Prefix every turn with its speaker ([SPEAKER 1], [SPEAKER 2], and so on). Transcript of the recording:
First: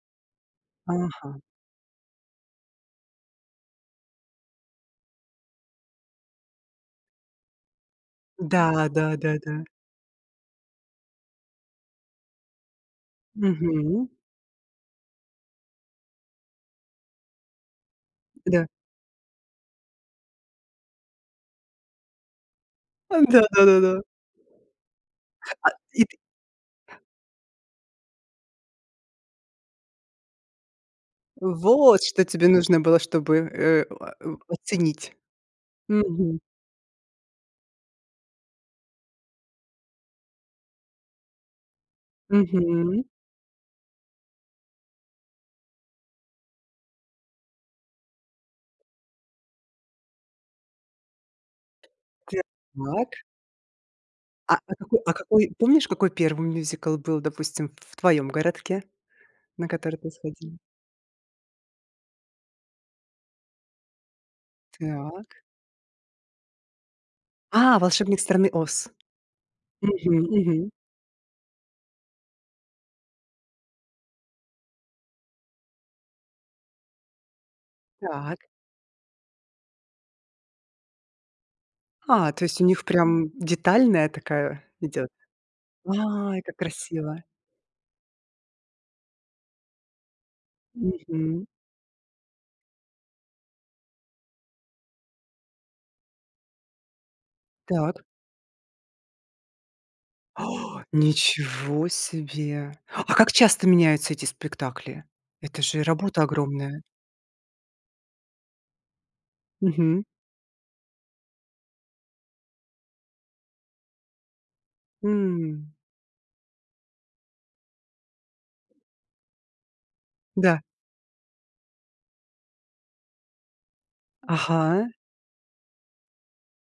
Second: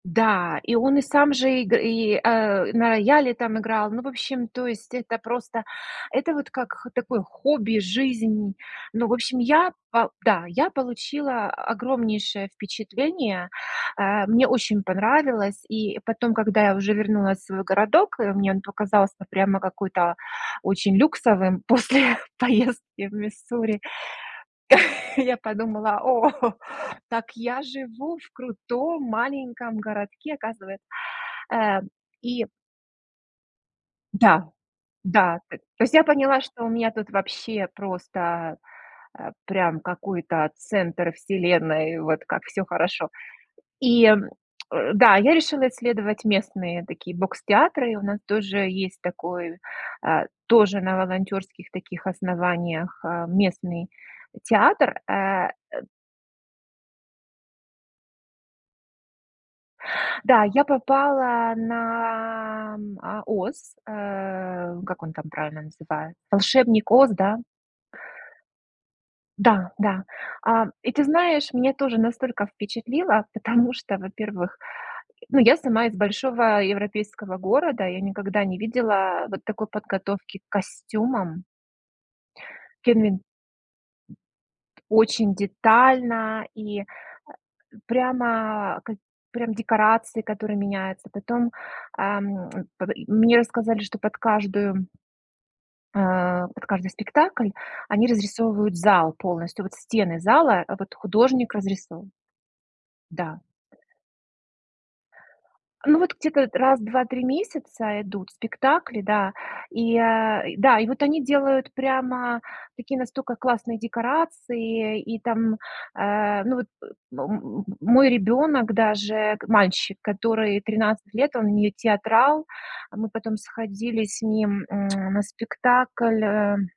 [SPEAKER 1] Да, и он и сам
[SPEAKER 2] Ага.
[SPEAKER 1] же иг и э, на рояле там играл. Ну, в общем, то есть, это просто это вот как х такое хобби, жизнь.
[SPEAKER 2] Да,
[SPEAKER 1] Ну, в общем,
[SPEAKER 2] да-да-да.
[SPEAKER 1] я, по да, я получила огромнейшее впечатление.
[SPEAKER 2] Мгм.
[SPEAKER 1] Э, мне очень понравилось. И потом, когда я уже вернулась в свой городок, а, мне он
[SPEAKER 2] Да.
[SPEAKER 1] показался прямо какой-то очень люксовым после поездки в
[SPEAKER 2] А,
[SPEAKER 1] Миссури.
[SPEAKER 2] да-да-да.
[SPEAKER 1] Я
[SPEAKER 2] А,
[SPEAKER 1] подумала,
[SPEAKER 2] и ты
[SPEAKER 1] "О, так я живу в крутом маленьком городке, оказывается". Э,
[SPEAKER 2] Вот что
[SPEAKER 1] и
[SPEAKER 2] тебе нужно было, чтобы, э, а, э,
[SPEAKER 1] Да,
[SPEAKER 2] оценить.
[SPEAKER 1] да, т то есть я
[SPEAKER 2] Мгм.
[SPEAKER 1] поняла, что у меня тут вообще просто, э, прям какой-то центр вселенной, вот как всё
[SPEAKER 2] Мгм.
[SPEAKER 1] хорошо. И, э, да, я решила исследовать местные такие бокстеатры, у нас тоже есть такой, а, тоже на волонтёрских таких основаниях,
[SPEAKER 2] Так.
[SPEAKER 1] а, местный
[SPEAKER 2] А, а
[SPEAKER 1] театр,
[SPEAKER 2] какой а
[SPEAKER 1] э,
[SPEAKER 2] какой
[SPEAKER 1] д
[SPEAKER 2] помнишь, какой 1 мюзикл был, допустим, в твоём городке, на который ты
[SPEAKER 1] Да,
[SPEAKER 2] сходила?
[SPEAKER 1] я попала на, а, "Оз", э, как он там
[SPEAKER 2] Так.
[SPEAKER 1] правильно называет, "Волшебник Оз", да?
[SPEAKER 2] А, "Вошебник страны Оз".
[SPEAKER 1] Да, да.
[SPEAKER 2] Мгм
[SPEAKER 1] А,
[SPEAKER 2] мгм.
[SPEAKER 1] и ты знаешь, мне тоже настолько впечатлило, потому что, во-первых, ну, я сама из большого европейского города, я
[SPEAKER 2] Так.
[SPEAKER 1] никогда не видела вот такой подготовки к костюмам.
[SPEAKER 2] А, то есть у них
[SPEAKER 1] Кевин.
[SPEAKER 2] прям детальная такая идёт.
[SPEAKER 1] Очень
[SPEAKER 2] Ай,
[SPEAKER 1] детально
[SPEAKER 2] как
[SPEAKER 1] и, э,
[SPEAKER 2] красиво.
[SPEAKER 1] прямо прям к прям декорации которые меняются,
[SPEAKER 2] Мгм.
[SPEAKER 1] потом, ам, м, и мне рассказали что под каждую э, под каждый спектакль
[SPEAKER 2] Так.
[SPEAKER 1] они разрисовывают зал полностью, вот стены зала вот художник
[SPEAKER 2] Ничего
[SPEAKER 1] разрисовыв
[SPEAKER 2] себе. А как
[SPEAKER 1] Да.
[SPEAKER 2] часто меняются эти спектакли? Это же
[SPEAKER 1] Ну, вот
[SPEAKER 2] работа
[SPEAKER 1] где-то раз
[SPEAKER 2] огромная.
[SPEAKER 1] в 2-3 месяца идут спектакли, да, и,
[SPEAKER 2] Мгм.
[SPEAKER 1] а, да, и вот они делают прямо такие настолько классные декорации и там,
[SPEAKER 2] М.
[SPEAKER 1] э, ну вот, м м мой ребёнок даже мальчик, который
[SPEAKER 2] Да.
[SPEAKER 1] 13 лет, он не театрал. Мы потом сходили с ним, м,
[SPEAKER 2] Ага.
[SPEAKER 1] на спектакль, эм